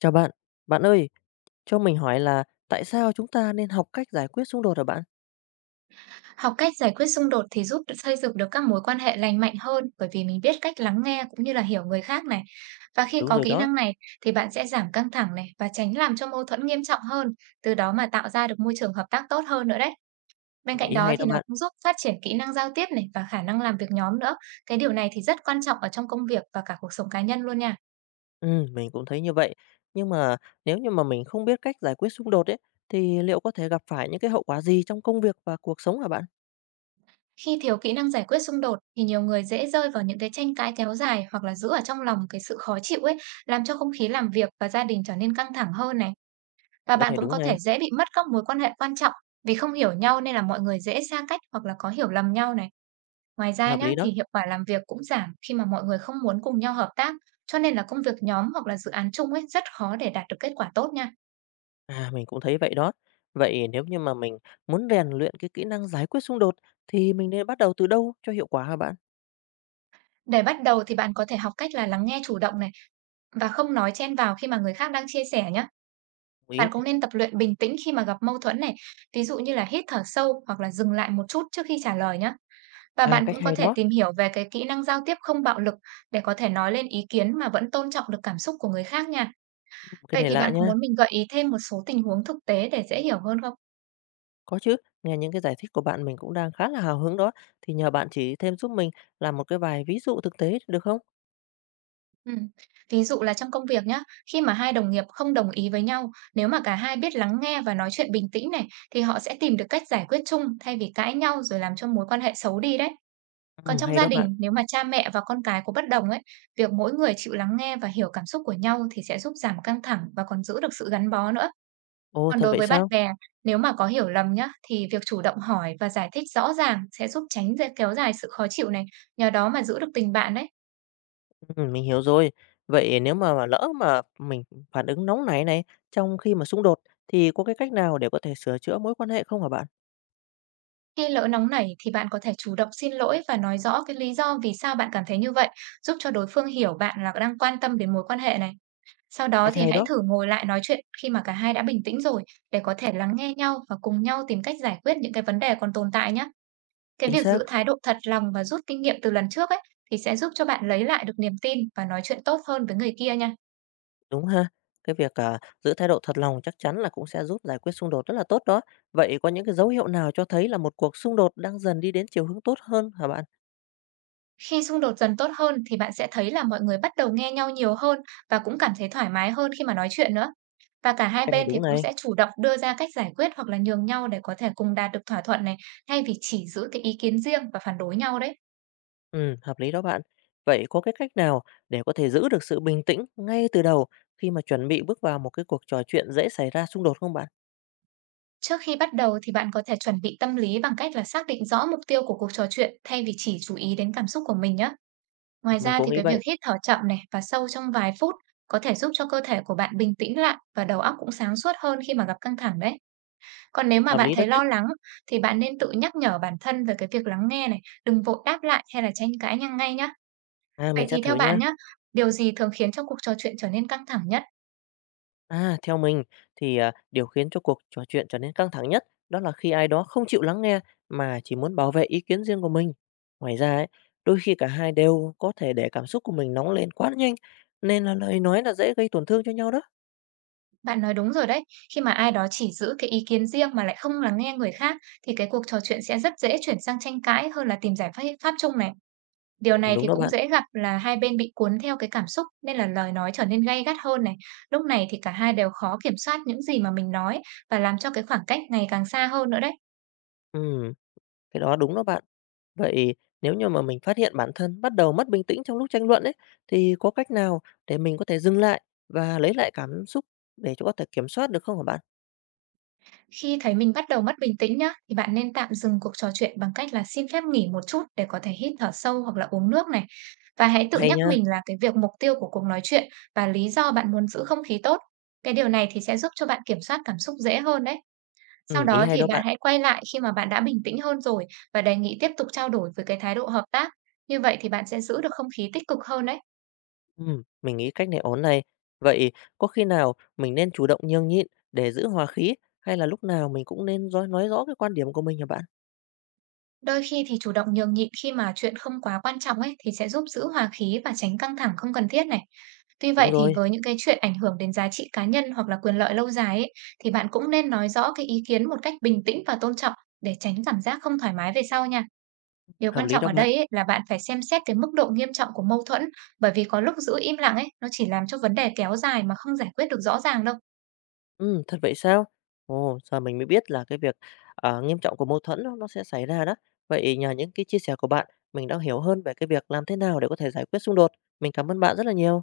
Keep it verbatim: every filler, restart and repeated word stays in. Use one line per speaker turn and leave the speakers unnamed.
Chào bạn, bạn ơi, cho mình hỏi là tại sao chúng ta nên học cách giải quyết xung đột hả bạn?
Học cách giải quyết xung đột thì giúp xây dựng được các mối quan hệ lành mạnh hơn, bởi vì mình biết cách lắng nghe cũng như là hiểu người khác này. Và khi
Đúng
có
rồi
kỹ
đó,
năng này thì bạn sẽ giảm căng thẳng này, và tránh làm cho mâu thuẫn nghiêm trọng hơn, từ đó mà tạo ra được môi trường hợp tác tốt hơn nữa đấy.
ừ,
Bên cạnh
ý
đó
hay đó
thì nó
bạn.
cũng giúp phát triển kỹ năng giao tiếp này và khả năng làm việc nhóm nữa. Cái điều này thì rất quan trọng ở trong công việc và cả cuộc sống cá nhân luôn nha.
Ừ, mình cũng thấy như vậy. Nhưng mà nếu như mà mình không biết cách giải quyết xung đột ấy, thì liệu có thể gặp phải những cái hậu quả gì trong công việc và cuộc sống hả bạn?
Khi thiếu kỹ năng giải quyết xung đột thì nhiều người dễ rơi vào những cái tranh cãi kéo dài, hoặc là giữ ở trong lòng cái sự khó chịu ấy, làm cho không khí làm việc và gia đình trở nên căng thẳng hơn này. Và
Cái
bạn
này
cũng
đúng
có
này,
thể dễ bị mất các mối quan hệ quan trọng, vì không hiểu nhau nên là mọi người dễ xa cách, hoặc là có hiểu lầm nhau này. Ngoài ra
hợp
nhá,
lý đó.
thì hiệu quả làm việc cũng giảm khi mà mọi người không muốn cùng nhau hợp tác, cho nên là công việc nhóm hoặc là dự án chung ấy rất khó để đạt được kết quả tốt nha.
À, mình cũng thấy vậy đó. Vậy nếu như mà mình muốn rèn luyện cái kỹ năng giải quyết xung đột thì mình nên bắt đầu từ đâu cho hiệu quả hả bạn?
Để bắt đầu thì bạn có thể học cách là lắng nghe chủ động này, và không nói chen vào khi mà người khác đang chia sẻ nhá.
Đồng ý.
Bạn cũng nên tập luyện bình tĩnh khi mà gặp mâu thuẫn này, ví dụ như là hít thở sâu, hoặc là dừng lại một chút trước khi trả lời nhé. Và
À,
bạn
cách
cũng có
hay
thể
đó.
tìm hiểu về cái kỹ năng giao tiếp không bạo lực, để có thể nói lên ý kiến mà vẫn tôn trọng được cảm xúc của người khác nha.
Cái
Vậy
này
thì
lạ
bạn có
nha.
muốn mình gợi ý thêm một số tình huống thực tế để dễ hiểu hơn không?
Có chứ, nghe những cái giải thích của bạn mình cũng đang khá là hào hứng đó, thì nhờ bạn chỉ thêm giúp mình làm một cái vài ví dụ thực tế được không?
Ừ. Ví dụ là trong công việc nhá, khi mà hai đồng nghiệp không đồng ý với nhau, nếu mà cả hai biết lắng nghe và nói chuyện bình tĩnh này, thì họ sẽ tìm được cách giải quyết chung, thay vì cãi nhau rồi làm cho mối quan hệ xấu đi đấy. Còn
Ừm,
trong
hay
gia
đó bạn.
đình, nếu mà cha mẹ và con cái có bất đồng ấy, việc mỗi người chịu lắng nghe và hiểu cảm xúc của nhau thì sẽ giúp giảm căng thẳng, và còn giữ được sự gắn bó nữa.
Ồ,
Còn
thật
đối
vậy
với bạn
sao?
bè, nếu mà có hiểu lầm nhá, thì việc chủ động hỏi và giải thích rõ ràng sẽ giúp tránh dễ kéo dài sự khó chịu này, nhờ đó mà giữ được tình bạn đấy.
Ừm, mình hiểu rồi. Vậy nếu mà lỡ mà mình phản ứng nóng nảy này trong khi mà xung đột thì có cái cách nào để có thể sửa chữa mối quan hệ không hả bạn?
Khi lỡ nóng nảy thì bạn có thể chủ động xin lỗi và nói rõ cái lý do vì sao bạn cảm thấy như vậy, giúp cho đối phương hiểu bạn là đang quan tâm đến mối quan hệ này. Sau đó
Cách
thì
hay
hãy
đó,
thử ngồi lại nói chuyện khi mà cả hai đã bình tĩnh rồi, để có thể lắng nghe nhau và cùng nhau tìm cách giải quyết những cái vấn đề còn tồn tại nhé. Cái
chính
việc
xác,
giữ thái độ thật lòng và rút kinh nghiệm từ lần trước ấy, thì sẽ giúp cho bạn lấy lại được niềm tin và nói chuyện tốt hơn với người kia nha.
đúng ha. Cái việc à, giữ thái độ thật lòng chắc chắn là cũng sẽ giúp giải quyết xung đột rất là tốt đó. Vậy có những cái dấu hiệu nào cho thấy là một cuộc xung đột đang dần đi đến chiều hướng tốt hơn hả bạn?
Khi xung đột dần tốt hơn thì bạn sẽ thấy là mọi người bắt đầu nghe nhau nhiều hơn, và cũng cảm thấy thoải mái hơn khi mà nói chuyện nữa. Và cả hai
Cái này
bên thì
đúng
cũng
này.
sẽ chủ động đưa ra cách giải quyết, hoặc là nhường nhau để có thể cùng đạt được thỏa thuận này, thay vì chỉ giữ cái ý kiến riêng và phản đối nhau đấy.
Ừm, hợp lý đó bạn. Vậy có cái cách nào để có thể giữ được sự bình tĩnh ngay từ đầu khi mà chuẩn bị bước vào một cái cuộc trò chuyện dễ xảy ra xung đột không bạn?
Trước khi bắt đầu thì bạn có thể chuẩn bị tâm lý bằng cách là xác định rõ mục tiêu của cuộc trò chuyện, thay vì chỉ chú ý đến cảm xúc của mình nhé.
Ừ,
Ngoài
mình
ra
cũng
thì
nghĩ
cái
vậy,
việc hít thở chậm này và sâu trong vài phút có thể giúp cho cơ thể của bạn bình tĩnh lại, và đầu óc cũng sáng suốt hơn khi mà gặp căng thẳng đấy. Còn nếu mà
hợp
bạn
lý đó
thấy
chứ.
lo lắng, thì bạn nên tự nhắc nhở bản thân về cái việc lắng nghe này, đừng vội đáp lại hay là tranh cãi nhanh ngay nhé.
À, mình
Vậy
sẽ
thì
thử
theo bạn
nha.
nhá, điều gì thường khiến cho cuộc trò chuyện trở nên căng thẳng nhất?
À, theo mình thì à, điều khiến cho cuộc trò chuyện trở nên căng thẳng nhất đó là khi ai đó không chịu lắng nghe mà chỉ muốn bảo vệ ý kiến riêng của mình. Ngoài ra ấy, đôi khi cả hai đều có thể để cảm xúc của mình nóng lên quá nhanh nên là lời nói là dễ gây tổn thương cho nhau đó.
Bạn nói đúng rồi đấy, khi mà ai đó chỉ giữ cái ý kiến riêng mà lại không lắng nghe người khác, thì cái cuộc trò chuyện sẽ rất dễ chuyển sang tranh cãi hơn là tìm giải pháp pháp chung này. Điều
Ừ,
này
đúng
thì
đó
cũng
bạn.
dễ gặp là hai bên bị cuốn theo cái cảm xúc, nên là lời nói trở nên gay gắt hơn này. Lúc này thì cả hai đều khó kiểm soát những gì mà mình nói, và làm cho cái khoảng cách ngày càng xa hơn nữa đấy.
Ừ, cái đó đúng đó bạn. Vậy nếu như mà mình phát hiện bản thân bắt đầu mất bình tĩnh trong lúc tranh luận ấy, thì có cách nào để mình có thể dừng lại và lấy lại cảm xúc để cho có thể kiểm soát được không hả bạn?
Khi thấy mình bắt đầu mất bình tĩnh nhá, thì bạn nên tạm dừng cuộc trò chuyện bằng cách là xin phép nghỉ một chút, để có thể hít thở sâu hoặc là uống nước này. Và hãy tự
Hay
nhắc
nhá.
mình là cái việc mục tiêu của cuộc nói chuyện và lý do bạn muốn giữ không khí tốt. Cái điều này thì sẽ giúp cho bạn kiểm soát cảm xúc dễ hơn đấy. Sau
Ừ, ý
đó
hay
thì
đó
bạn
bạn.
hãy quay lại khi mà bạn đã bình tĩnh hơn rồi, và đề nghị tiếp tục trao đổi với cái thái độ hợp tác. Như vậy thì bạn sẽ giữ được không khí tích cực hơn đấy.
Ừ, mình nghĩ cách này ổn này. Vậy có khi nào mình nên chủ động nhường nhịn để giữ hòa khí hay là lúc nào mình cũng nên nói, nói rõ cái quan điểm của mình hả bạn?
Đôi khi thì chủ động nhường nhịn khi mà chuyện không quá quan trọng ấy, thì sẽ giúp giữ hòa khí và tránh căng thẳng không cần thiết này. Tuy
Đúng
vậy thì
rồi,
với những cái chuyện ảnh hưởng đến giá trị cá nhân hoặc là quyền lợi lâu dài ấy, thì bạn cũng nên nói rõ cái ý kiến một cách bình tĩnh và tôn trọng, để tránh cảm giác không thoải mái về sau nha. Điều
hợp
quan
lý
trọng
đó
ở
bạn.
đây ấy, là bạn phải xem xét cái mức độ nghiêm trọng của mâu thuẫn, bởi vì có lúc giữ im lặng ấy, nó chỉ làm cho vấn đề kéo dài mà không giải quyết được rõ ràng đâu.
Ừm, thật vậy sao? Ồ, giờ mình mới biết là cái việc, ờ, nghiêm trọng của mâu thuẫn nó nó sẽ xảy ra đó. Vậy nhờ những cái chia sẻ của bạn, mình đã hiểu hơn về cái việc làm thế nào để có thể giải quyết xung đột. Mình cảm ơn bạn rất là nhiều.